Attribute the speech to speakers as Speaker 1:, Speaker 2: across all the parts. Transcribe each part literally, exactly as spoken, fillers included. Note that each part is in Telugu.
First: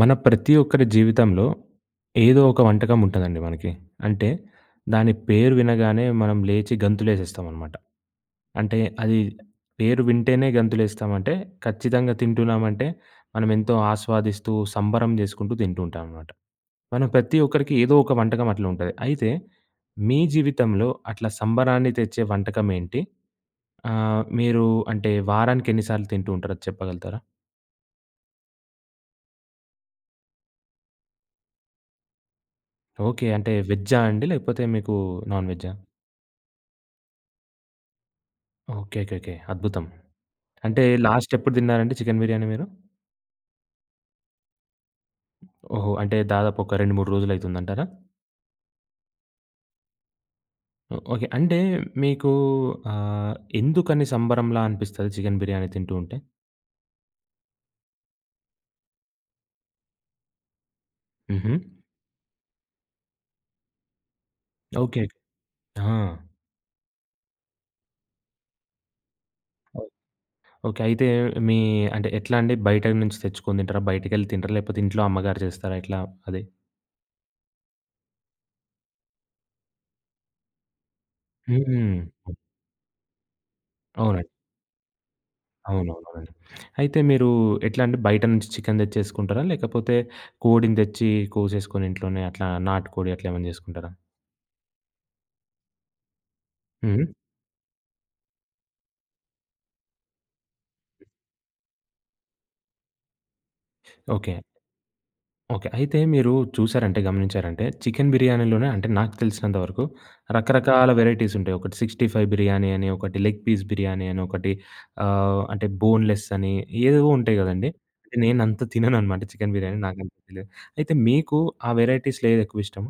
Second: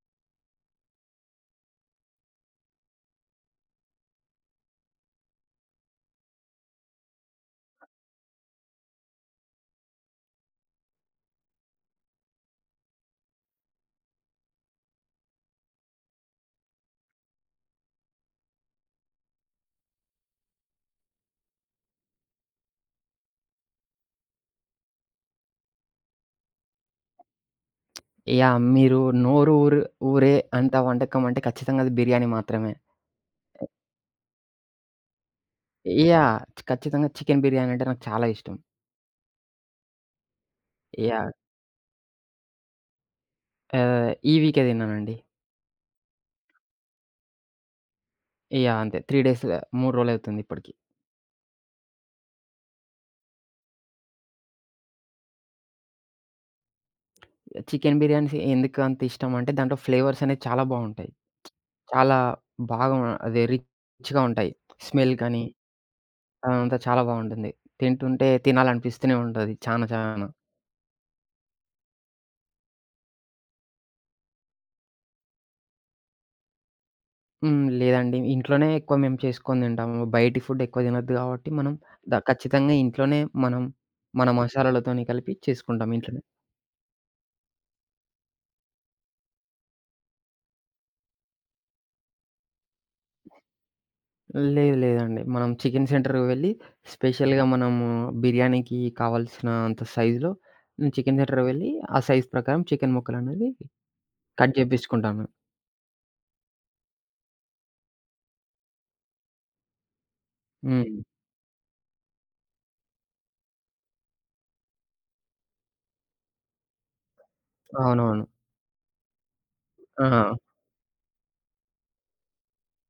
Speaker 1: మన ప్రతి ఒక్కరి జీవితంలో ఏదో ఒక వంటకం ఉంటుందండి మనకి. అంటే దాని పేరు వినగానే మనం లేచి గంతులేసేస్తామనమాట. అంటే అది పేరు వింటేనే గంతులేస్తామంటే ఖచ్చితంగా తింటున్నామంటే మనం ఎంతో ఆస్వాదిస్తూ, సంబరం చేసుకుంటూ తింటూ ఉంటామనమాట. మనం ప్రతి ఒక్కరికి ఏదో ఒక వంటకం అట్లా ఉంటది. అయితే మీ జీవితంలో అట్లా సంబరాన్ని తెచ్చే వంటకం ఏంటి? ఆహ్, మీరు అంటే వారానికి ఎన్ని సార్లు తింటూ ఉంటారో అది చెప్పగలుగుతారా?
Speaker 2: యాహ్! మీరు నోరు ఊరు ఊరే అంత వంటకం అంటే ఖచ్చితంగా అది బిర్యానీ మాత్రమే.
Speaker 1: ఓకే. అంటే వెజ్జా అండి? లేకపోతే మీకు నాన్ వెజ్జా?
Speaker 2: యాహ్! ఖచ్చితంగా చికెన్ బిర్యానీ అంటే నాకు చాలా ఇష్టం.
Speaker 1: ఓకే. ఓకే. ఓకే. అద్భుతం. అంటే
Speaker 2: యాహ్!
Speaker 1: లాస్ట్ ఎప్పుడు తిన్నారండి చికెన్ బిర్యానీ మీరు?
Speaker 2: ఆహ్, ఈ వీకే తిన్నానండి.
Speaker 1: ఓహో! అంటే దాదాపు ఒక రెండు, మూడు రోజులైతుందంటారా?
Speaker 2: యాహ్! అంతే మూడు డేస్, మూడు రోజులవుతుంది ఇప్పటికి.
Speaker 1: Oh okay. అంటే మీకు ఆహ్, ఎందుకని సంబరంలా అనిపిస్తది చికెన్ బిర్యానీ తింటూ ఉంటే?
Speaker 2: చికెన్ బిర్యానీస్ ఎందుకు అంత ఇష్టం అంటే దాంట్లో ఫ్లేవర్స్ అనేవి చాలా బావుంటాయి.
Speaker 1: హుహు.
Speaker 2: చాలా బాగా, అదే రిచ్‌గా ఉంటాయి.
Speaker 1: ఓకే. ఓకే.
Speaker 2: స్మెల్ కానీ
Speaker 1: ఆ!
Speaker 2: అదంతా చాలా బావుంటుంది. తింటుంటే తినాలనిపిస్తూనే ఉంటది
Speaker 1: ఓ
Speaker 2: చానా చానా.
Speaker 1: ఓకే. అయితే మీ అంటే ఎట్లా అండి? బయట నుంచి తెచ్చుకొని తింటారా? బయటికెళ్ళి తింటారా? లేకపోతే ఇంట్లో అమ్మగారు చేస్తారా? ఎట్లా అది?
Speaker 2: హ్మ్. లేదండి, ఇంట్లోనే ఎక్కువ మేము చేసుకొని తింటాము. బయటి ఫుడ్ ఎక్కువ తినొద్దు కాబట్టి మనం ద
Speaker 1: హ్మ్.
Speaker 2: ఖచ్చితంగా ఇంట్లోనే, మనం మన
Speaker 1: అవునండి.
Speaker 2: మసాలాలతోని కలిపి చేసుకుంటాం ఇంట్లోనే.
Speaker 1: అవునవునండి. అయితే మీరు ఎట్లా అండి బయట నుంచి చికెన్ తెచ్చేసుకుంటారా? లేకపోతే కోడిని తెచ్చి కోసేసుకొని ఇంట్లోనే అట్లా నాటుకోడి అట్లా ఏమైనా చేసుకుంటారా?
Speaker 2: లేదు లేదండి. మనం చికెన్ సెంటర్‌కి వెళ్ళి,
Speaker 1: హ్మ్.
Speaker 2: స్పెషల్‌గా మనము బిర్యానీకి కావాల్సిన అంత సైజులో చికెన్ సెంటర్‌కి వెళ్ళి ఆ సైజ్ ప్రకారం చికెన్ ముక్కలనేవి
Speaker 1: ఓకే.
Speaker 2: కట్ చేపించుకుంటాము.
Speaker 1: ఓకే. అయితే మీరు చూసారంటే గమనించారంటే చికెన్ బిర్యానీలోనే అంటే నాకు తెలిసినంత వరకు రకరకాల
Speaker 2: హ్మ్.
Speaker 1: వెరైటీస్ ఉంటాయి. ఒకటి అరవై ఐదు బిర్యానీ అని, ఒకటి లెగ్ పీస్ బిర్యానీ అని, ఒకటి ఆహ్, అంటే బోన్‌లెస్ అని ఏవేవో ఉంటాయి గదండీ!
Speaker 2: అవునవును.
Speaker 1: నేనంత తినననమాట చికెన్ బిర్యానీ
Speaker 2: ఆ!
Speaker 1: నాకంత తెలియదు. అయితే మీకు ఆ వేరైటీస్‌లో ఏది ఎక్కువ ఇష్టం?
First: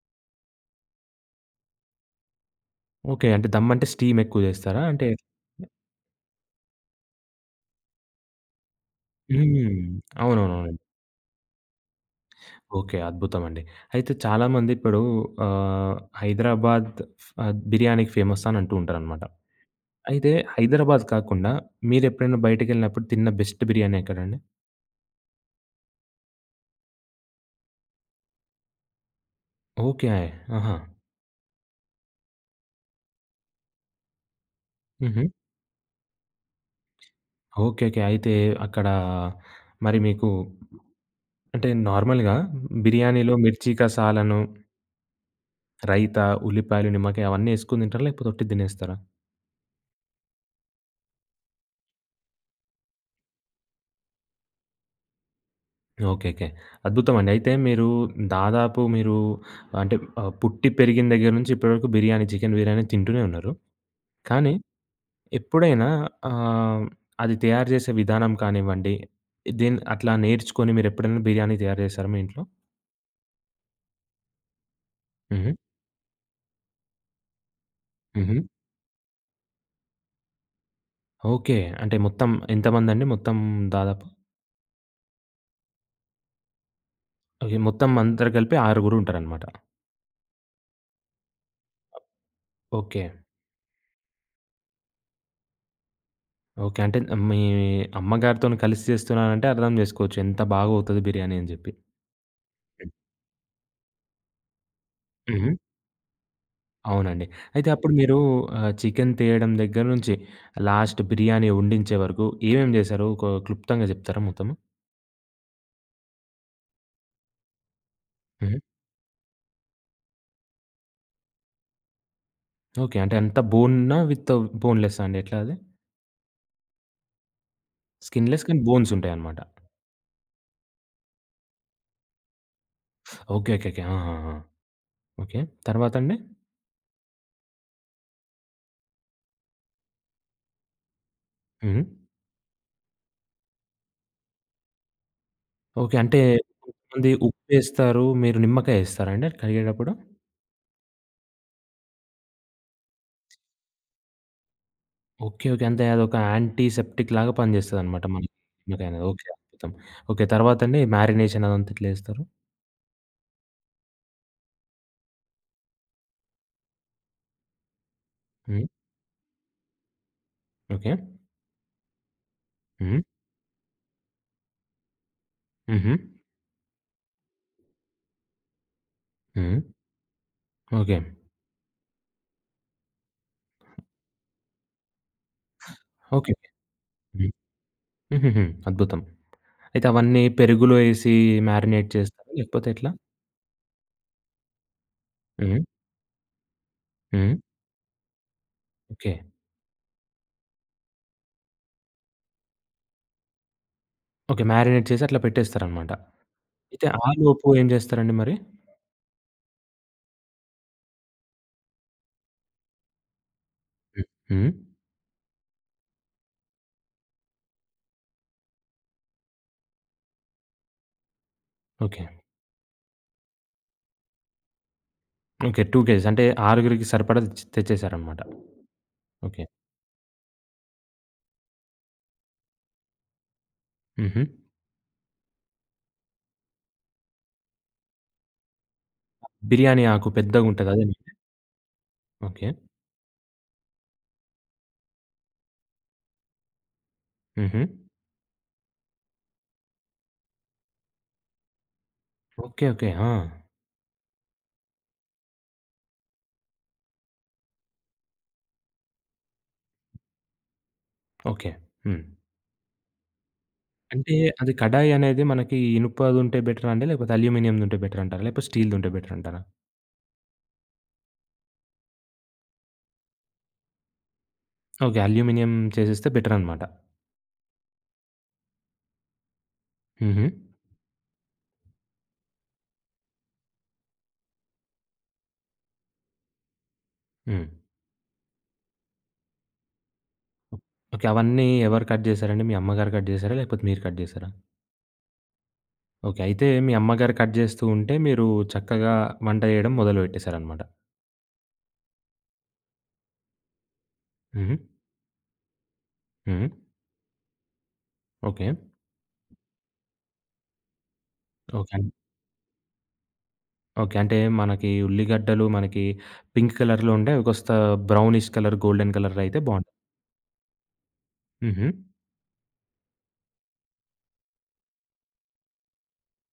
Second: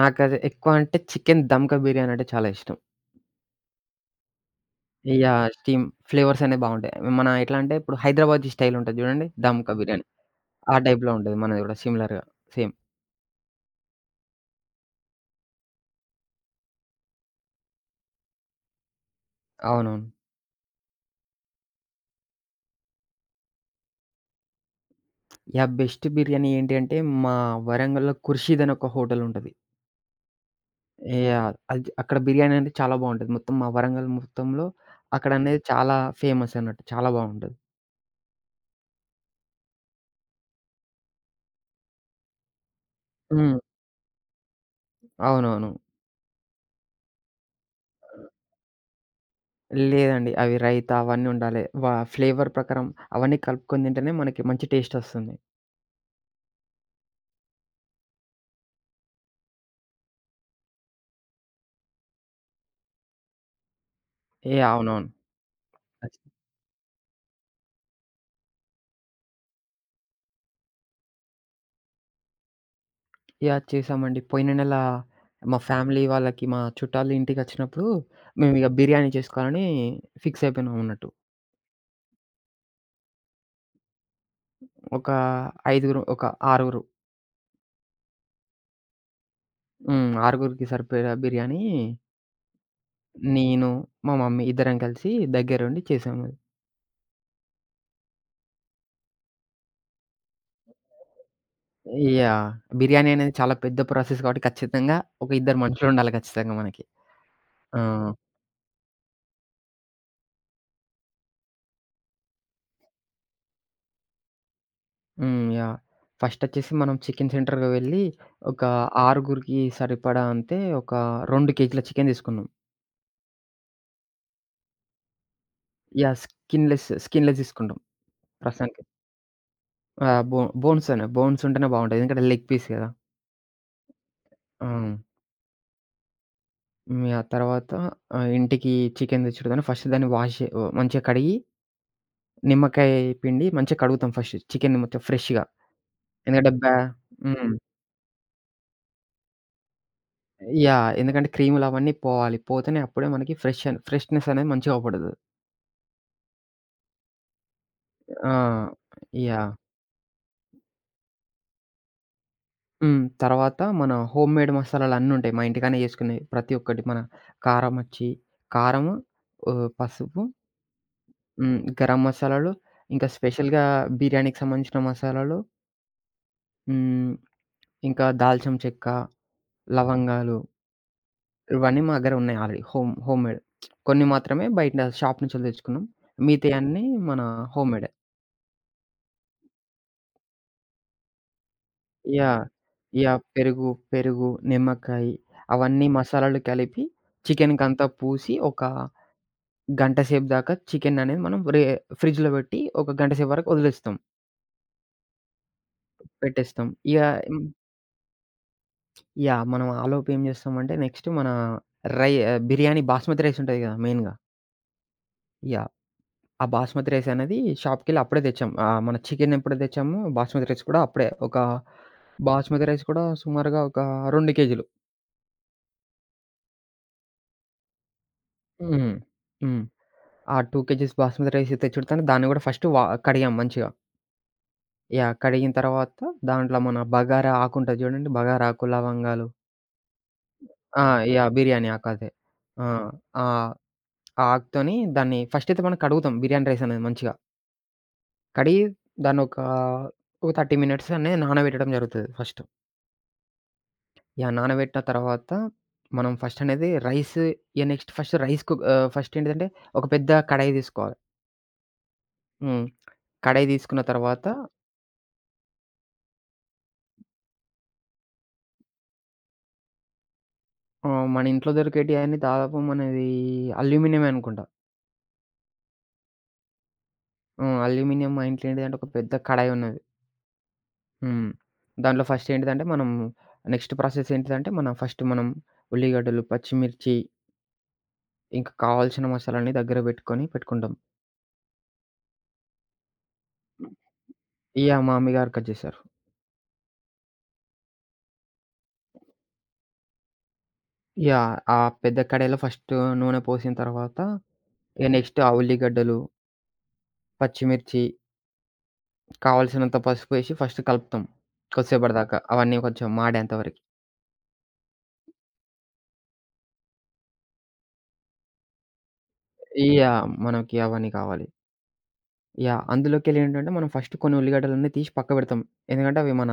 Speaker 2: నాకది ఎక్కువ అంటే చికెన్ ధమ్‌కా బిర్యానీ అంటే చాలా ఇష్టం.
Speaker 1: ఓకే. అంటే దమ్ అంటే స్టీమ్ ఎక్కువ జేస్తారా? అంటే
Speaker 2: యాహ్! స్టీమ్ ఫ్లేవర్స్ అనేవి బావుంటాయి. మన ఎట్లా అంటే ఇప్పుడు హైదరాబాదీ స్టైల్ ఉంటది జూడండి, దమ్‌కా
Speaker 1: హ్మ్.
Speaker 2: బిర్యానీ.
Speaker 1: అవునవునవును.
Speaker 2: ఆ టైప్‌లో ఉంటది, మనది గూడా సిమిలర్‌గా సేమ్.
Speaker 1: ఓకే. అద్భుతమండి. అయితే చాలామంది ఇప్పుడు ఆహ్, హైదరాబాద్ ఆహ్, బిర్యానీకి ఫేమస్ అని అంటూ ఉంటారనమాట.
Speaker 2: అవునవును.
Speaker 1: అయితే హైదరాబాద్ కాకుండా మీరెప్పుడైనా బయటికెళ్ళినప్పుడు తిన్న బెస్ట్ బిర్యానీ ఎక్కడండి?
Speaker 2: యాహ్! బెస్ట్ బిర్యానీ ఏంటి అంటే మా వరంగల్‌లో ఖుర్షీద్ అని ఒక హోటల్ ఉంటది.
Speaker 1: ఓకే. ఆహా!
Speaker 2: యాహ్! అది, అక్కడ బిర్యానీ అనేది చాలా బావుంటది. మొత్తం మా వరంగల్ మొత్తంలో
Speaker 1: హుహు.
Speaker 2: అక్కడనేది చాలా ఫేమస్ అన్నట్టు, చాలా బావుంటది.
Speaker 1: ఓకే. ఓకే. అయితే అక్కడ మరి మీకు అంటే నార్మల్‌గా బిర్యానీలో
Speaker 2: హ్మ్.
Speaker 1: మిర్చి కసాలను,
Speaker 2: అవునవును.
Speaker 1: రైతా, ఉల్లిపాయలు, నిమ్మకాయ అవన్నీ యేసుకొని తింటారా? లేకపోతే ఒట్టి తినేస్తారా?
Speaker 2: లేదండి, అవి రైతా అవన్నీ ఉండాలి. వ ఫ్లేవర్ ప్రకారం అవన్నీ కలుపుకొని తింటేనే మనకి మంచి టేస్ట్ ఒస్తుంది.
Speaker 1: ఓకే. ఓకే. అద్భుతమండి. అయితే మీరు దాదాపు మీరు అంటే ఆహ్, పుట్టి పెరిగిన దగ్గర నుంచి ఇప్పటివరకు బిర్యానీ, చికెన్ బిర్యానీ తింటూనే ఉన్నారు. కానీ
Speaker 2: ఏ అవునవును.
Speaker 1: ఎప్పుడైనా
Speaker 2: అది.
Speaker 1: ఆహ్, అది తయారు చేసే విధానం కానివ్వండి, దీన్ని అట్లా నేర్చుకొని మీరెప్పుడైనా బిర్యానీ తయారు చేశారా మీ ఇంట్లో?
Speaker 2: యాహ్! చేశామండి. పోయిన నెల
Speaker 1: హుహు.
Speaker 2: మా ఫ్యామిలీ వాళ్ళకి, మా చుట్టాల ఇంటికచ్చినప్పుడు,
Speaker 1: హుహు.
Speaker 2: మేమిక బిర్యానీ చేసుకోవాలని ఫిక్స్ అయిపోయినాం అన్నట్టు.
Speaker 1: ఓకే. అంటే మొత్తం ఎంతమందండి మొత్తం దాదాపు?
Speaker 2: ఒక ఐదుగురు, ఒక ఆరుగురు.
Speaker 1: ఓకే. మొత్తం అందరూ కలిపి ఆరుగురుంటారనమాట.
Speaker 2: హ్మ్. ఆరుగురికి సరిపోయే బిర్యానీ,
Speaker 1: ఓకే.
Speaker 2: నేను, మా మమ్మీ ఇద్దరం కలిసి దగ్గరుండి చేసాము.
Speaker 1: ఓకే. అంటే మీ అమ్మగారితోని కలిసి చేస్తున్నారంటే అర్థం చేసుకోవచ్చు ఎంత బాగా అవుతది బిర్యానీ అని చెప్పి.
Speaker 2: యాహ్! బిర్యానీ అనేది చాలా పెద్ద ప్రాసెస్ కాబట్టి ఖచ్చితంగా ఒక
Speaker 1: హుహు.
Speaker 2: ఇద్దరు మనుషులుండాలి ఖచ్చితంగా మనకి.
Speaker 1: అవునండి. అయితే అవును.
Speaker 2: ఆ!
Speaker 1: అప్పుడు మీరు ఆహ్, చికెన్ తేయడం దగ్గర నుంచి లాస్ట్ బిర్యానీ వండించే వరకు ఏమేమి చేశారు? ఒక క్లుప్తంగా చెప్తారా మొత్తము?
Speaker 2: హ్మ్. యాహ్! ఫస్టొచ్చేసి మనం చికెన్ సెంటర్‌కి వెళ్ళి,
Speaker 1: హుహు.
Speaker 2: ఒక ఆరుగురికి సరిపడా అంటే ఒక రెండు కేజీల చికెన్ తీసుకున్నాం.
Speaker 1: ఓకే. అంటే అంతా బోనా విత్ బోన్‌లెస్సా అండి? ఎట్లా అది?
Speaker 2: యాహ్! స్కిన్‌లెస్, స్కిన్‌లెస్ తీసుకుంటాం
Speaker 1: స్కిన్‌లెస్ కానీ
Speaker 2: ప్రస్తుతానికి.
Speaker 1: బోన్స్ ఉంటాయన్నమాట.
Speaker 2: ఆహ్, బో బోన్స్ అనే బోన్స్ ఉంటేనే బావుంటది. ఎందుకంటే లెగ్ పీస్ గదా!
Speaker 1: ఓకే. ఓకే. ఓకే. ఆ! ఆ! ఆ!
Speaker 2: హ్మ్.
Speaker 1: ఓకే. తర్వాత అండి?
Speaker 2: యాహ్! తర్వాత ఆహ్, ఇంటికి చికెన్ తెచ్చుడుగాని ఫస్ట్ దాన్ని వాష్ చే ఆహ్, మంచిగా కడిగి,
Speaker 1: హుహు.
Speaker 2: నిమ్మకాయ పిండి మంచిగా కడుగుతాం ఫస్ట్ చికెన్‌ని మొత్తం ఫ్రెష్‌గా.
Speaker 1: ఓకే. అంటే
Speaker 2: ఎందుకంటే బ్యా
Speaker 1: కొంతమంది
Speaker 2: హ్మ్.
Speaker 1: ఉప్పేస్తారు. మీరు నిమ్మకాయ ఏస్తారా అండి కడిగేటప్పుడు?
Speaker 2: యాహ్! ఎందుకంటే క్రీములు అవన్నీ పోవాలి. పోతేనే అప్పుడే మనకి ఫ్రెష్ ఫ్రెష్‌నెస్ అనేది మంచిగా అవుపడతది.
Speaker 1: ఓకే. ఓకే. అంటే అదొక యాంటీసెప్టిక్ లాగా పనిచేస్తదన్నమాట
Speaker 2: ఆ!
Speaker 1: మనకి నిమ్మకాయ అనేది. ఓకే.
Speaker 2: యాహ్!
Speaker 1: అద్భుతం. ఓకే. తర్వాత అండి మ్యారినేషన్ అదంతా ఎట్లా చేస్తారు?
Speaker 2: హ్మ్. తర్వాత మన హోమ్‌మేడ్ మసాలాలన్నుంటాయి, మా ఇంటికాడనే చేసుకునేయి. ప్రతి ఒక్కటి మన కారమొచ్చి
Speaker 1: హ్మ్.
Speaker 2: కారము, ఆహ్, పసుపు,
Speaker 1: ఓకే.
Speaker 2: హ్మ్, గరం మసాలాలు,
Speaker 1: హ్మ్.
Speaker 2: ఇంకా స్పెషల్‌గా బిర్యానీకి సంబంధించిన మసాలాలు,
Speaker 1: హుహు.
Speaker 2: హ్మ్, ఇంకా దాల్చిన చెక్క,
Speaker 1: హ్మ్.
Speaker 2: లవంగాలు
Speaker 1: ఓకే.
Speaker 2: ఇవన్నీ మా దగ్గర ఉన్నాయి ఆల్రెడీ హోమ్ హోమ్‌మేడ్. కొన్ని మాత్రమే బయట షాప్ నుంచెళ్ళి తెచ్చుకున్నాం.
Speaker 1: ఓకే.
Speaker 2: మిగతాయన్నీ మన
Speaker 1: హ్మ్.
Speaker 2: హోమ్‌మేడే.
Speaker 1: హుహుహు. అద్భుతం. అయితే అవన్నీ పెరుగులో ఏసి మారినేట్ చేస్తారా?
Speaker 2: యాహ్!
Speaker 1: లేకపోతే ఎట్లా?
Speaker 2: యాహ్! పెరుగు, పెరుగు, నిమ్మకాయి
Speaker 1: హ్మ్.
Speaker 2: అవన్నీ మసాలాలు కలిపి
Speaker 1: హ్మ్.
Speaker 2: చికెన్‌కంతా పూసి ఒక
Speaker 1: ఓకే.
Speaker 2: గంట సేపు దాకా చికెన్ అనేది మనం రే ఫ్రిడ్జ్‌లో పెట్టి ఒక గంట సేపు వరకు వదిలేస్తాం.
Speaker 1: ఓకే. మారినేట్ చేసి అట్లా పెట్టేస్తారనమాట.
Speaker 2: పెట్టేస్తాం.
Speaker 1: అయితే
Speaker 2: ఇగ
Speaker 1: ఆ
Speaker 2: హ్మ్.
Speaker 1: లోపు ఏం చేస్తారండి మరి?
Speaker 2: యాహ్! మనం ఆలోపు ఏం చేస్తామంటే, నెక్స్ట్ మన రై ఆహ్, బిర్యానీ బాస్మతి రైస్ ఉంటది కదా,
Speaker 1: హ్మ్.
Speaker 2: మెయిన్‌గా.
Speaker 1: హ్మ్.
Speaker 2: యాహ్! ఆ బాస్మతి రైస్ అనేది షాప్‌కెళ్ళి అప్పుడే తెచ్చాం. ఆహ్, మన చికెన్ ఎప్పుడైతే తెచ్చామో బాస్మతి రైస్ కూడా అప్పుడే, ఒక
Speaker 1: ఓకే.
Speaker 2: బాస్మతి రైస్ కూడా సుమారుగా ఒక రెండు కేజీలు.
Speaker 1: ఓకే. రెండు కేజీస్ అంటే ఆరుగురికి సరిపడా తెచ్ తెచ్చేసారనమాట.
Speaker 2: హ్మ్.
Speaker 1: ఓకే.
Speaker 2: హ్మ్. ఆ రెండు కేజీస్ బాస్మతి రైస్ తెచ్చుడుతోనే దాన్ని కూడా ఫస్ట్ వా కడిగాం మంచిగా.
Speaker 1: హుహు.
Speaker 2: యాహ్! కడిగిన తర్వాత దాంట్లో మన బగారా ఆకు ఉంటది చూడండి. బగారా ఆకు, లవంగాలు.
Speaker 1: బిర్యానీ ఆకు పెద్దగుంటది
Speaker 2: ఆ!
Speaker 1: అదేనా?
Speaker 2: యాహ్! బిర్యానీ ఆకు అదే.
Speaker 1: ఓకే.
Speaker 2: ఆ! ఆ! ఆ ఆకుతోని దాన్ని ఫస్ట్ అయితే మనం కడుగుతాం, బిర్యానీ రైస్ అనేది మంచిగా.
Speaker 1: హుహు.
Speaker 2: కడిగి దాన్నొక, ఒక ముప్పై మినిట్స్ అనేది నానబెట్టడం జరుగుతది ఫస్ట్.
Speaker 1: ఓకే. ఓకే. ఆ!
Speaker 2: యాహ్! నానబెట్టిన తర్వాత మనం ఫస్ట్ అనేది రైస్, ఇగ నెక్స్ట్ ఫస్ట్ రైస్ కుక్ ఆహ్, ఫస్ట్ ఏంటిదంటే ఒక పెద్ద కడాయి తీసుకోవాలి.
Speaker 1: ఓకే. హ్మ్.
Speaker 2: హ్మ్. కడాయి తీసుకున్న
Speaker 1: అంటే
Speaker 2: తర్వాత,
Speaker 1: అది కడాయి అనేది మనకి ఇనుపదుంటే బెటరా అండి? లేకపోతే అల్యూమినియందుంటే బెటరంటారా? లేకపోతే స్టీల్‌దుంటే బెటరంటారా?
Speaker 2: ఆహ్, మన ఇంట్లో దొరికేటియన్నీ దాదాపు మనది అల్యూమినియమే అనుకుంటా.
Speaker 1: ఓకే. అల్యూమినియం చేసేస్తే బెటరనమాట.
Speaker 2: హ్మ్. అల్యూమినియం మా ఇంట్లో ఏంటిదంటే ఒక పెద్ద కడాయి ఉన్నది.
Speaker 1: హుహు.
Speaker 2: హ్మ్. దాంట్లో ఫస్ట్ ఏంటిదంటే, మనం నెక్స్ట్ ప్రాసెస్ ఏంటిదంటే, మనం ఫస్ట్ మనం ఉల్లిగడ్డలు, పచ్చిమిర్చి,
Speaker 1: హ్మ్.
Speaker 2: ఇంకా కావాల్సిన మసాలాని దగ్గర పెట్టుకొని పెట్టుకుంటాం.
Speaker 1: ఓకే. అవన్నీ ఎవరు కట్ జేశారండి? మీ అమ్మగారు కట్ జేశారా? లేకపోతే మీరు కట్ జేశారా?
Speaker 2: ఇగ మా మమ్మీగారు కట్ చేశారు.
Speaker 1: ఓకే. అయితే మీ అమ్మగారు కట్ జేస్తూ ఉంటే మీరు చక్కగా వంట జేయడం మొదలుపెట్టేశారనమాట.
Speaker 2: ఇగ ఆ పెద్ద కడాయిలో ఫస్ట్ నూనె పోసిన తర్వాత,
Speaker 1: హుహు.
Speaker 2: ఇగ నెక్స్ట్ ఆ ఉల్లిగడ్డలు,
Speaker 1: హ్మ్.
Speaker 2: పచ్చిమిర్చి,
Speaker 1: ఓకే.
Speaker 2: కావాల్సినంత పసుపేసి ఫస్ట్ కలుపుతాం,
Speaker 1: ఓకే అండి.
Speaker 2: కొద్దిసేపటి దాకా, అవన్నీ కొంచెం మాడేంత వరకి.
Speaker 1: ఓకే. అంటే మనకి ఉల్లిగడ్డలు మనకి పింక్ కలర్‌లో ఉండే, ఒకొస్తా బ్రౌనిష్ కలర్, గోల్డెన్ కలర్‌లో అయితే బావుంటది.
Speaker 2: ఇగ మనకి అవన్నీ కావాలి.
Speaker 1: హుహు.
Speaker 2: యాహ్! అందులోకెళ్ళి ఏంటంటే, మనం ఫస్ట్ కొన్ని ఉల్లిగడ్డలన్నీ తీసి పక్కబెడతాం. ఎందుకంటే అవి మన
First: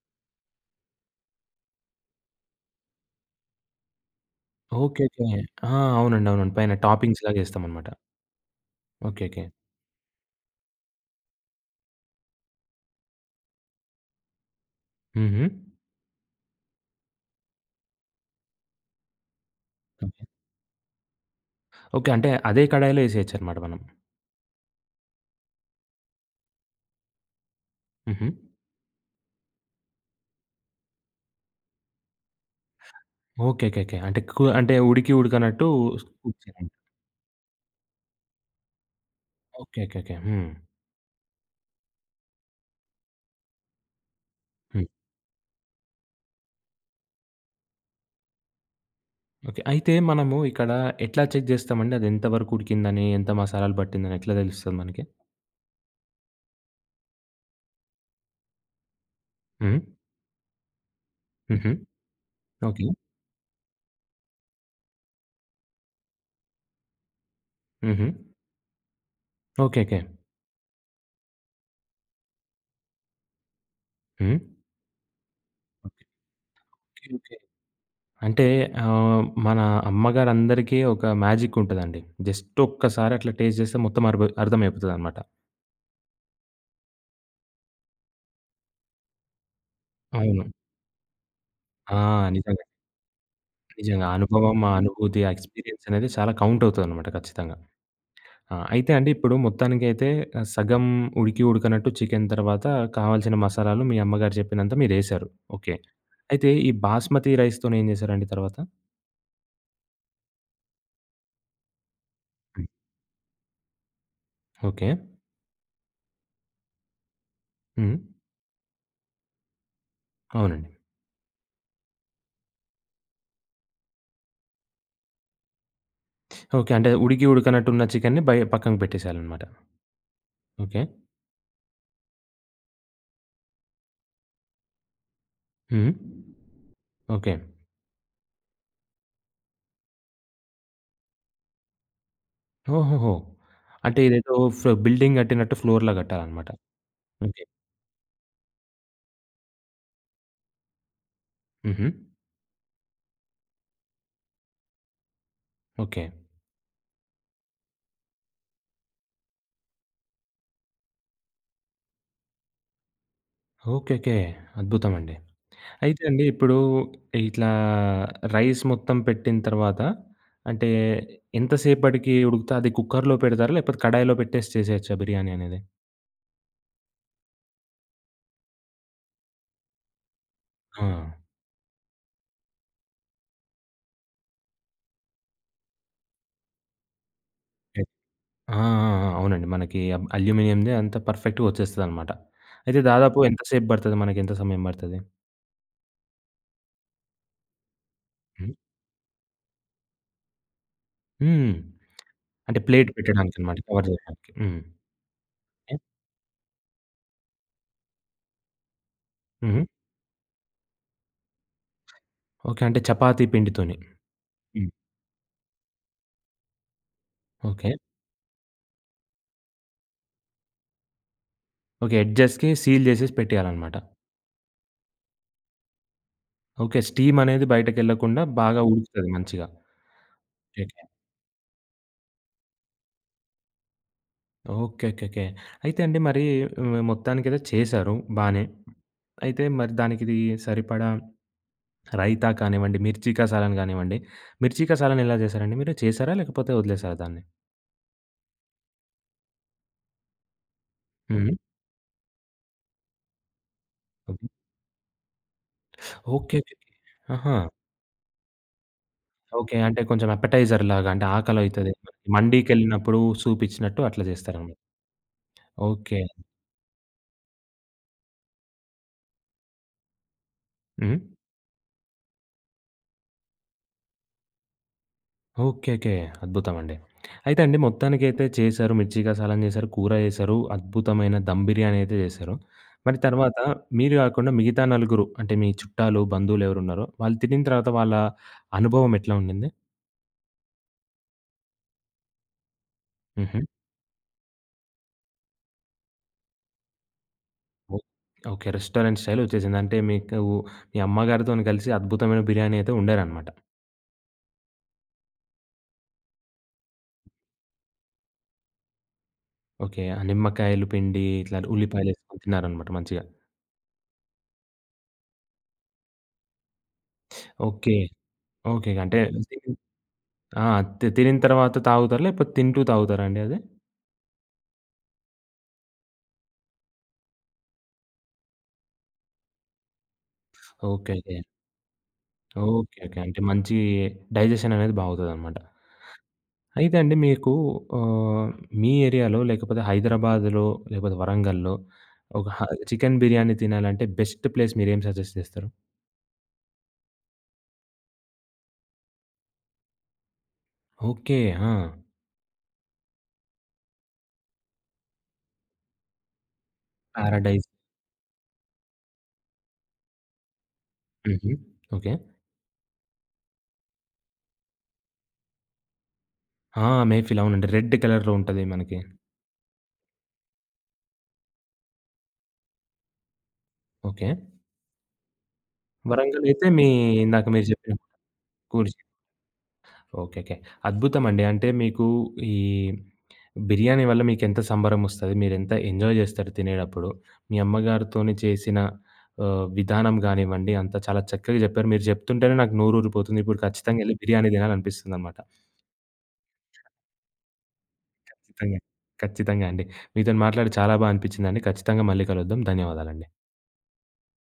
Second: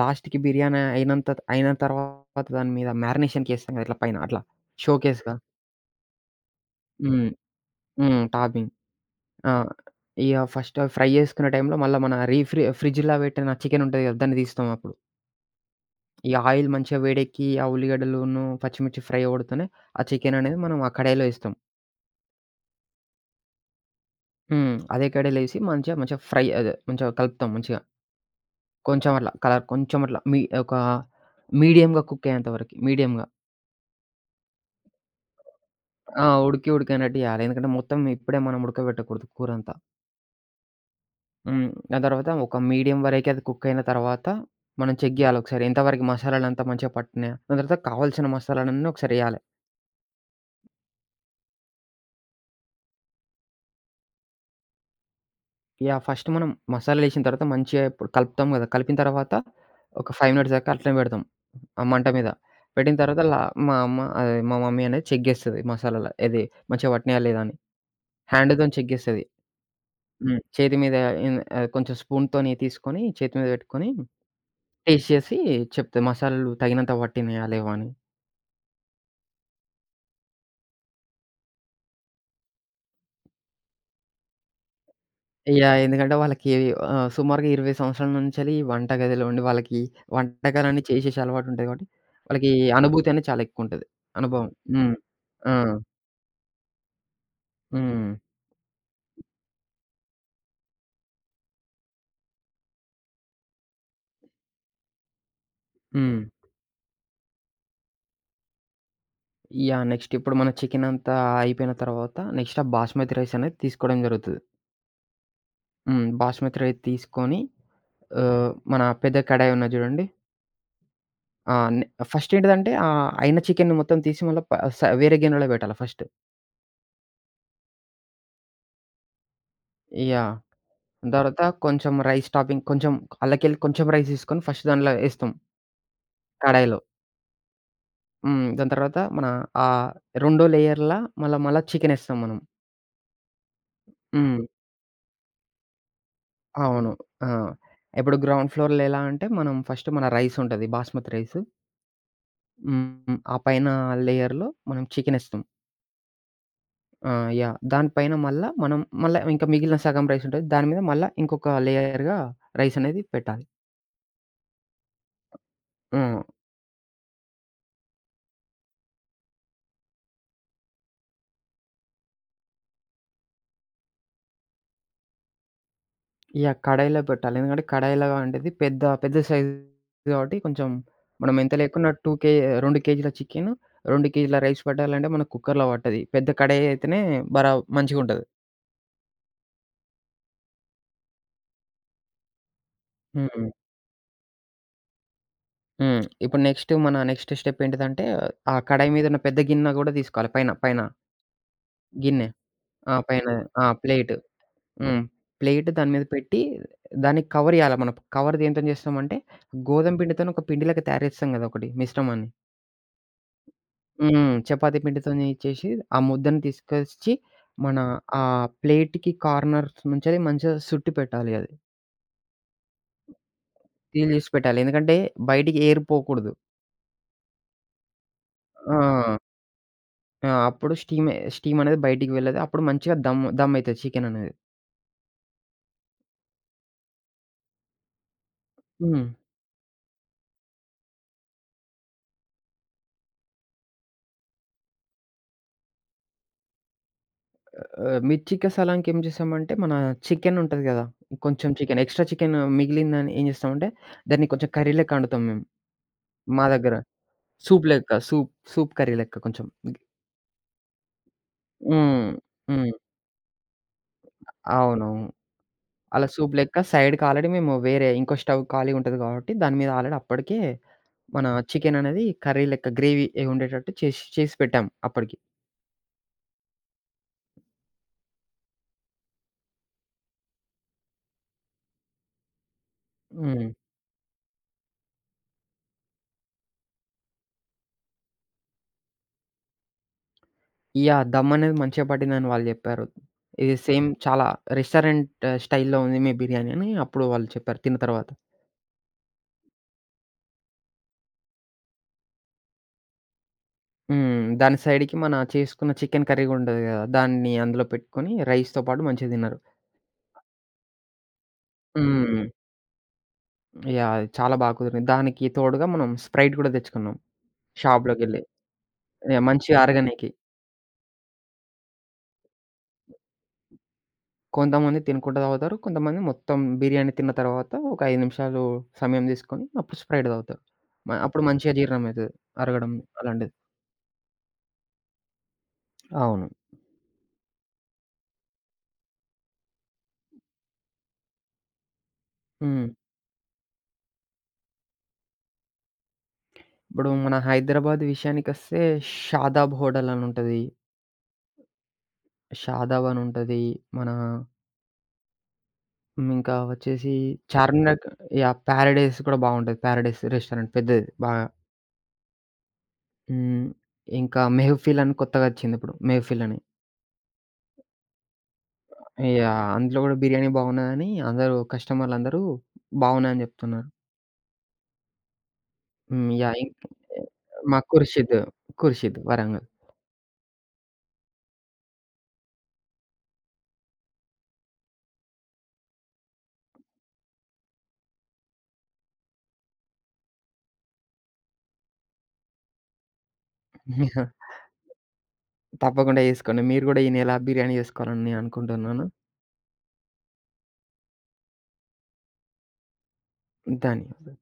Speaker 2: లాస్ట్‌కి బిర్యానీ అయినంత అయిన తర్వాత దాని మీద మ్యారినేషన్‌కి ఏస్తాం కదా, ఇట్లా పైన అట్లా
Speaker 1: ఓకే.
Speaker 2: షోకేస్‌గా.
Speaker 1: ఓకే. ఆ! అవునండి. అవునండి. పైన
Speaker 2: హ్మ్.
Speaker 1: టాపింగ్స్‌లాగా ఏస్తామనమాట.
Speaker 2: హ్మ్. టాపింగ్.
Speaker 1: ఓకే. ఓకే.
Speaker 2: ఆ! ఇగ ఫస్ట్ అవి ఫ్రై చేసుకునే టైంలో మళ్ళా మన రీఫ్రి ఫ్రిడ్జ్‌లో పెట్టిన చికెన్ ఉంటది కదా, దాన్ని తీస్తాం అప్పుడు.
Speaker 1: హుహు.
Speaker 2: ఈ ఆయిల్ మంచిగా వేడెక్కి, ఆ ఉల్లిగడ్డలును, పచ్చిమిర్చి ఫ్రై అవ్వడంతోనే ఆ
Speaker 1: ఓకే.
Speaker 2: చికెన్ అనేది మనం ఆ కడాయిలో ఏస్తాం.
Speaker 1: ఓకే. అంటే అదే కడాయిలో ఏసేయొచ్చనమాట మనం.
Speaker 2: హ్మ్. అదే కడాయిలో ఏసి మంచిగా మంచిగా ఫ్రై అదే మంచిగా కలుపుతాం మంచిగా.
Speaker 1: హుహు.
Speaker 2: కొంచెం అట్లా కలర్, కొంచెం అట్లా మీ ఒక మీడియంగా కుక్ అయ్యేంత వరకి, మీడియంగా.
Speaker 1: ఓకే. ఓకే. ఓకే. అంటే కు అంటే ఉడికి ఉడకనట్టు
Speaker 2: ఆ!
Speaker 1: కుక్
Speaker 2: ఉడికి
Speaker 1: చేయాలి.
Speaker 2: ఉడికనట్టు చేయాలి. ఎందుకంటే మొత్తం ఇప్పుడే మనం ఉడకబెట్టకూడదు కూరంతా.
Speaker 1: ఓకే. ఓకే. ఓకే. హ్మ్.
Speaker 2: హ్మ్. దాని తర్వాత ఒక మీడియం వరకే అది కుక్ అయిన తర్వాత
Speaker 1: హ్మ్.
Speaker 2: మనం చెక్ చేయాలి ఒకసారి, ఎంతవరకు మసాలాలంతా మంచిగా పట్టినాయా. దాని తర్వాత కావాల్సిన మసాలాలన్నీ ఒకసారి ఎయాలి.
Speaker 1: ఓకే. అయితే మనము ఇక్కడ ఎట్లా చెక్ జేస్తామండి? అది ఎంత వరకు ఉడికిందని, ఎంత మసాలాలు పట్టిందని ఎట్లా తెలుస్తది మనకి?
Speaker 2: ఇగ ఫస్ట్ మనం మసాలాలేసిన తర్వాత మంచిగా ఇప్పుడు కలుపుతాం కదా. కలిపిన తర్వాత
Speaker 1: హ్మ్.
Speaker 2: ఒక ఐదు మినిట్స్ దాకా అట్లనే పెడతాం,
Speaker 1: హుహు.
Speaker 2: ఆ మంట మీద.
Speaker 1: ఓకే.
Speaker 2: పెట్టిన తర్వాత లా మా అమ్మ అదే మా మమ్మీ అనేది చెక్ చేస్తది మసాలాలు, ఏది మంచిగా పట్టినాయా లేదా అని.
Speaker 1: హుహు.
Speaker 2: హ్యాండ్‌తోని చెక్ చేస్తది.
Speaker 1: ఓకే. ఓకే.
Speaker 2: హ్మ్. చేతి మీద ఇన్ ఆహ్, కొంచెం స్పూన్‌తోని తీసుకొని చేతి మీద పెట్టుకొని
Speaker 1: హ్మ్.
Speaker 2: టేస్ట్ చేసి చెప్తా,
Speaker 1: ఓకే.
Speaker 2: మసాలాలు తగినంత
Speaker 1: ఓకే.
Speaker 2: పట్టినయా లేవా అని.
Speaker 1: అంటే ఆహ్, మన అమ్మగారందరికీ ఒక మ్యాజిక్ ఉంటదండి. జస్ట్ ఒక్కసారి అట్లా టేస్ట్ జేస్తే మొత్తం అర్బ అర్థమైపోతదనమాట.
Speaker 2: యాహ్! ఎందుకంటే వాళ్ళకి ఆహ్, సుమారుగా ఇరవై సంవత్సరాల నుంచెల్లి వంట గదిలో ఉండి వాళ్ళకి
Speaker 1: అవును.
Speaker 2: వంటకాలన్నీ చేసేసే అలవాటు ఉంటది కాబట్టి,
Speaker 1: ఆ!
Speaker 2: వాళ్ళకి
Speaker 1: నిజంగా.
Speaker 2: అనుభూతి అనేది చాలా ఎక్కువుంటది.
Speaker 1: నిజంగా. ఆ
Speaker 2: అనుభవం.
Speaker 1: అనుభవం, ఆ
Speaker 2: హ్మ్.
Speaker 1: అనుభూతి, ఆ
Speaker 2: ఆ!
Speaker 1: ఎక్స్‌పీరియన్స్ అనేది చాలా కౌంట్ అవుతదనమాట ఖచ్చితంగా.
Speaker 2: హ్మ్.
Speaker 1: ఆ! అయితే అండి ఇప్పుడు మొత్తానికైతే ఆహ్, సగం ఉడికి ఉడకనట్టు చికెను తర్వాత కావాల్సిన మసాలాలు మీ అమ్మగారు చెప్పినంత మీరేశారు. ఓకే.
Speaker 2: హ్మ్.
Speaker 1: అయితే ఈ బాస్మతి రైస్‌తోని ఏం జేశారండి తర్వాత?
Speaker 2: యాహ్! నెక్స్ట్ ఇప్పుడు మన చికెన్ అంతా అయిపోయిన తర్వాత నెక్స్ట్
Speaker 1: హ్మ్.
Speaker 2: ఆ బాస్మతి రైస్ అనేది తీసుకోవడం జరుగుతది.
Speaker 1: ఓకే.
Speaker 2: హ్మ్. బాస్మతి రైస్ తీసుకొని,
Speaker 1: హ్మ్.
Speaker 2: ఆహ్, మన పెద్ద కడాయి ఉన్నది చూడండి?
Speaker 1: అవునండి.
Speaker 2: ఆ! నే ఫస్ట్ ఏంటిదంటే, ఆహ్, అయిన చికెన్ మొత్తం తీసి మళ్ళా ప స వేరే గిన్నెలో పెట్టాలి ఫస్ట్.
Speaker 1: ఓకే. అంటే ఉడికి ఉడకనట్టున్న చికెనుని బయ పక్కన పెట్టేసేయాలనమాట.
Speaker 2: యాహ్!
Speaker 1: ఓకే.
Speaker 2: తర్వాత కొంచెం రైస్ టాపింగ్ కొంచెం అల్లకెళ్ళి, కొంచెం రైస్ తీసుకొని ఫస్ట్ దాంట్లో ఏస్తాం
Speaker 1: హ్మ్.
Speaker 2: కడాయిలో.
Speaker 1: ఓకే.
Speaker 2: హ్మ్. దాని తర్వాత మన, ఆహ్, రెండో లేయర్‌లా మళ్ళా మళ్ళా చికెనేస్తాం మనం.
Speaker 1: ఓహోహో! అంటే ఇదేదో
Speaker 2: హ్మ్.
Speaker 1: ఫ్ బిల్డింగ్ కట్టినట్టు ఫ్లోర్‌లా కట్టాలనమాట.
Speaker 2: అవును. ఆ!
Speaker 1: ఓకే.
Speaker 2: ఇప్పుడు గ్రౌండ్ ఫ్లోర్‌లో ఎలా అంటే మనం ఫస్ట్ మన రైస్ ఉంటది, బాస్మతి రైస్.
Speaker 1: హుహు.
Speaker 2: హ్మ్. ఆ పైన లేయర్‌లో మనం చికెనేస్తాం.
Speaker 1: ఓకే.
Speaker 2: ఆ! యాహ్! దాని పైన మళ్ళా మనం, మళ్ళా ఇంకా మిగిలిన సగం రైస్ ఉంటది, దాని మీద మళ్ళా ఇంకొక లేయర్‌గా రైస్ అనేది పెట్టాలి.
Speaker 1: ఓకేకే. అద్భుతమండి. అయితే
Speaker 2: హ్మ్.
Speaker 1: అండి ఇప్పుడు ఇట్లా రైస్ మొత్తం పెట్టిన తర్వాత అంటే ఎంత సేపటికి ఉడుకుతా అది కుక్కర్‌లో పెడతారా? లేకపోతే కడాయిలో పెట్టేసి చేసేయచ్చా బిర్యానీ అనేది?
Speaker 2: యాహ్! కడాయిలో పెట్టాలి. ఎందుకంటే కడాయిలో వండేది పెద్ద, పెద్ద సైజు కాబట్టి కొంచెం,
Speaker 1: ఆ!
Speaker 2: మనం ఎంత లేకున్నా రెండు కే రెండు కేజీల చికెను, రెండు కేజీల రైస్ పట్టాలంటే మనకు కుక్కర్‌లో పట్టది. పెద్ద కడాయి అయితేనే బరా
Speaker 1: ఓకే.
Speaker 2: మంచిగుంటది.
Speaker 1: ఆ! ఆ! ఆ! అవునండి. మనకి అబ్ అల్యూమినియంది అంత పర్ఫెక్ట్‌గా వచ్చేస్తదనమాట. అయితే దాదాపు ఎంత
Speaker 2: హ్మ్.
Speaker 1: సేపు పడతది? మనకెంత సమయం పడతది?
Speaker 2: హ్మ్. ఇప్పుడు నెక్స్ట్ మన నెక్స్ట్ స్టెప్ ఏంటిదంటే,
Speaker 1: హ్మ్.
Speaker 2: ఆ కడాయి మీద ఉన్న పెద్ద గిన్నె గూడా తీసుకోవాలి, పైన, పైన
Speaker 1: హ్మ్.
Speaker 2: గిన్నె.
Speaker 1: అంటే ప్లేట్
Speaker 2: ఆ! పైన
Speaker 1: పెట్టడానికనమాట.
Speaker 2: ఆ!
Speaker 1: Cover
Speaker 2: plate.
Speaker 1: జేయడానికి. హ్మ్.
Speaker 2: హ్మ్. Plate
Speaker 1: okay.
Speaker 2: దాని మీద పెట్టి దాన్ని కవర్ చేయాల మనం. కవర్ దేనితో చేస్తామంటే,
Speaker 1: హుహు.
Speaker 2: గోధుమ పిండితోని ఒక పిండిలెక్క తయారు చేస్తాం గదా, ఒకటి మిశ్రమాన్ని.
Speaker 1: ఓకే. అంటే చపాతీ పిండితోని.
Speaker 2: హ్మ్.
Speaker 1: హ్మ్.
Speaker 2: చపాతీ పిండితోని చేసి ఆ ముద్దని తీసుకొచ్చి
Speaker 1: ఓకే.
Speaker 2: మన ఆ ప్లేట్‌కి కార్నర్స్ నుంచెలి మంచిగా సుట్టి పెట్టాలి అది.
Speaker 1: ఓకే. ఎడ్జెస్‌కి సీల్ జేసేసి పెట్టేయాలనమాట.
Speaker 2: సీల్ చేసి పెట్టాలి. ఎందుకంటే బయటికి ఎయిర్ పోకూడదు.
Speaker 1: ఓకే. స్టీమ్ అనేది బయటకెళ్ళకుండా బాగా ఉడుకుతది
Speaker 2: ఆ!
Speaker 1: మంచిగా.
Speaker 2: ఆ!
Speaker 1: ఓకే.
Speaker 2: అప్పుడు స్టీమ్ స్టీమ్ అనేది బయటికి వెళ్ళదు. అప్పుడు మంచిగా దమ్ దమ్ అయితది చికెన్ అనేది.
Speaker 1: ఓకే. ఓకేకే. అయితే అండి మరి హ్మ్, మొత్తానికైతే చేశారు బానే.
Speaker 2: హ్మ్.
Speaker 1: అయితే మరి దానికిది సరిపడా రైతా కానివ్వండి, మిర్చి కసాలాని గానివ్వండి, మిర్చి కసాలాని ఎలా జేశారండి మీరు? చేశారా? లేకపోతే వదిలేసారా దాన్ని?
Speaker 2: ఆహ్, మిర్చికి సలాంకి ఏం చేసామంటే, మన చికెన్ ఉంటది కదా,
Speaker 1: హ్మ్.
Speaker 2: కొంచెం చికెన్ ఎక్స్‌ట్రా చికెన్ మిగిలిందని ఏం చేస్తామంటే
Speaker 1: ఓకే.
Speaker 2: దాన్ని కొంచెం కర్రీ లెక్క వండుతాం మేము.
Speaker 1: ఓకే.
Speaker 2: మా దగ్గర
Speaker 1: ఆహా!
Speaker 2: సూప్ లెక్క, సూప్, సూప్ కర్రీ లెక్క కొంచెం.
Speaker 1: ఓకే. అంటే కొంచెం అపెటైజర్‌లాగా అంటే ఆకలైతది.
Speaker 2: హ్మ్. హ్మ్.
Speaker 1: మండీకెళ్ళినప్పుడు సూప్ ఇచ్చినట్టు అట్లా జేస్తారనమాట.
Speaker 2: అవునవును.
Speaker 1: ఓకే.
Speaker 2: అలా సూప్ లెక్క సైడ్‌కి, ఆల్రెడీ మేము వేరే ఇంకో స్టవ్ ఖాళీ ఉంటది కాబట్టి దాని మీద ఆల్రెడీ అప్పటికే
Speaker 1: హ్మ్.
Speaker 2: మన చికెన్ అనేది కర్రీ లెక్క గ్రేవీ ఉండేటట్టు చేసి చేసి పెట్టాం అప్పటికి.
Speaker 1: ఓకే. ఓకే. అద్భుతమండి. అయితే అండి మొత్తానికైతే చేశారు. మిర్చి కసాలం జేశారు. కూర జేశారు. అద్భుతమైన దమ్ బిర్యానీ అయితే జేశారు. మరి తర్వాత
Speaker 2: హ్మ్.
Speaker 1: మీరు గాకుండా మిగతా నలుగురు అంటే మీ చుట్టాలు, బంధువులెవరున్నారో వాళ్ళు తినిన తర్వాత వాళ్ళ అనుభవం ఎట్లా ఉండింది?
Speaker 2: యాహ్! దమ్ అనేది మంచిగా పట్టిందని వాళ్ళు జెప్పారు.
Speaker 1: హుహు.
Speaker 2: ఇది సేమ్ చాలా రెస్టారెంట్ స్టైల్‌లో ఉంది మీ బిర్యానీ అని అప్పుడు వాళ్ళు చెప్పారు
Speaker 1: ఓ
Speaker 2: తిన్న తర్వాత.
Speaker 1: ఓకే. రెస్టారెంట్ స్టైల్ ఒచ్చేసింది. అంటే మీకు మీ అమ్మగారితోని కలిసి అద్భుతమైన బిర్యానీ అయితే వండారనమాట.
Speaker 2: హ్మ్. దాని సైడ్‌కి మన చేసుకున్న చికెన్ కర్రీ గూడా ఉంటది గదా, దాన్ని అందులో పెట్టుకొని రైస్‌తో పాటు మంచిగా తిన్నారు.
Speaker 1: ఓకే. ఆ నిమ్మకాయలు పిండి ఇట్లా హ్మ్. ఉల్లిపాయలేసుకొని
Speaker 2: హ్మ్.
Speaker 1: తిన్నారనమాట మంచిగా.
Speaker 2: యాహ్! అది చాలా బా కుదిరింది. దానికి తోడుగా మనం స్ప్రైట్ గూడా తెచ్చుకున్నాం
Speaker 1: ఓకే.
Speaker 2: షాప్‌లోకెళ్ళి.
Speaker 1: ఓకే. అంటే హ్మ్.
Speaker 2: యాహ్!
Speaker 1: తిని
Speaker 2: మంచిగా అరగనీకి.
Speaker 1: ఆ! తి తినిన తర్వాత తాగుతారా? లేకపోతే తింటూ తాగుతారా అండి అది?
Speaker 2: కొంతమంది తినుకుంటా తాగుతారు. కొంతమంది మొత్తం బిర్యానీ తిన్న తర్వాత ఒక ఐదు నిమిషాలు సమయం తీసుకొని అప్పుడు స్ప్రైట్ తాగుతారు. మ
Speaker 1: ఓకే. ఓకే.
Speaker 2: అప్పుడు మంచిగా జీర్ణమైతది, అరగడం
Speaker 1: ఓకే. ఓకే. అంటే
Speaker 2: అలాంటిది.
Speaker 1: మంచి డైజెషన్ అనేది బావుతదనమాట.
Speaker 2: అవును.
Speaker 1: అయితే అండి మీకు ఆహ్, మీ ఏరియాలో లేకపోతే హైదరాబాద్‌లో లేకపోతే వరంగల్‌లో ఒక హ
Speaker 2: హ్మ్.
Speaker 1: చికెన్ బిర్యానీ తినాలంటే బెస్ట్ ప్లేస్ మీరేం సజెస్ట్ చేస్తారు?
Speaker 2: ఇప్పుడు మన హైదరాబాద్ విషయానికొస్తే 'షాదాబ్ హోటల్' అని ఉంటది.
Speaker 1: ఓకే. ఆ!
Speaker 2: 'షాదాబ్' అని ఉంటది. మన హ్మ్, ఇంకా వచ్చేసి
Speaker 1: పారడైజ్.
Speaker 2: చార్మినార్. యాహ్! 'పారడైస్' కూడా బావుంటది. 'పారడైస్' రెస్టారెంట్ పెద్దది బాగా.
Speaker 1: హుహు. ఓకే.
Speaker 2: హ్మ్. ఇంకా 'మెహఫిల్' అని కొత్తగా వచ్చిందిప్పుడు, 'మెహఫిల్' అని.
Speaker 1: ఆ! మేఫిల్ అవునండి. రెడ్ కలర్‌లో ఉంటది మనకి.
Speaker 2: యాహ్! అందులో కూడా బిర్యానీ బాగున్నదని అందరూ కస్టమర్‌లందరూ బావున్నదని చెప్తున్నారు.
Speaker 1: ఓకే.
Speaker 2: హ్మ్.
Speaker 1: వరంగల్
Speaker 2: యాహ్!
Speaker 1: అయితే
Speaker 2: ఇం
Speaker 1: మీ ఇందాక మీరు
Speaker 2: మా
Speaker 1: చెప్పిన
Speaker 2: Khurshid,
Speaker 1: cool chicken.
Speaker 2: Khurshid Warangal.
Speaker 1: Okay. Okay. అద్భుతమండి. అంటే మీకు ఈ బిర్యానీ వల్ల మీకెంత సంబరమొస్తది, మీరెంత ఎంజాయ్ జేస్తారు తినేటప్పుడు, మీ అమ్మగారితోని చేసిన ఆహ్, విధానం గానివ్వండి, అంతా చాలా చక్కగా జెప్పారు. మీరు జెప్తుంటేనే నాకు నోరూరిపోతుంది. ఇప్పుడు ఖచ్చితంగా ఎళ్లి బిర్యానీ తినాలనిపిస్తుందనమాట.
Speaker 2: తప్పకుండా చేసుకోండి. మీరు కూడా ఈ నెల బిర్యానీ చేసుకోవాలని
Speaker 1: ఖచ్చితంగా.
Speaker 2: అనుకుంటున్నాను.
Speaker 1: ఖచ్చితంగా అండి. మీతోని మాట్లాడి చాలా బా అనిపిచ్చిందండి. ఖచ్చితంగా మళ్ళీ కలుద్దాం. ధన్యవాదాలండి.
Speaker 2: ధన్యవాదాలు.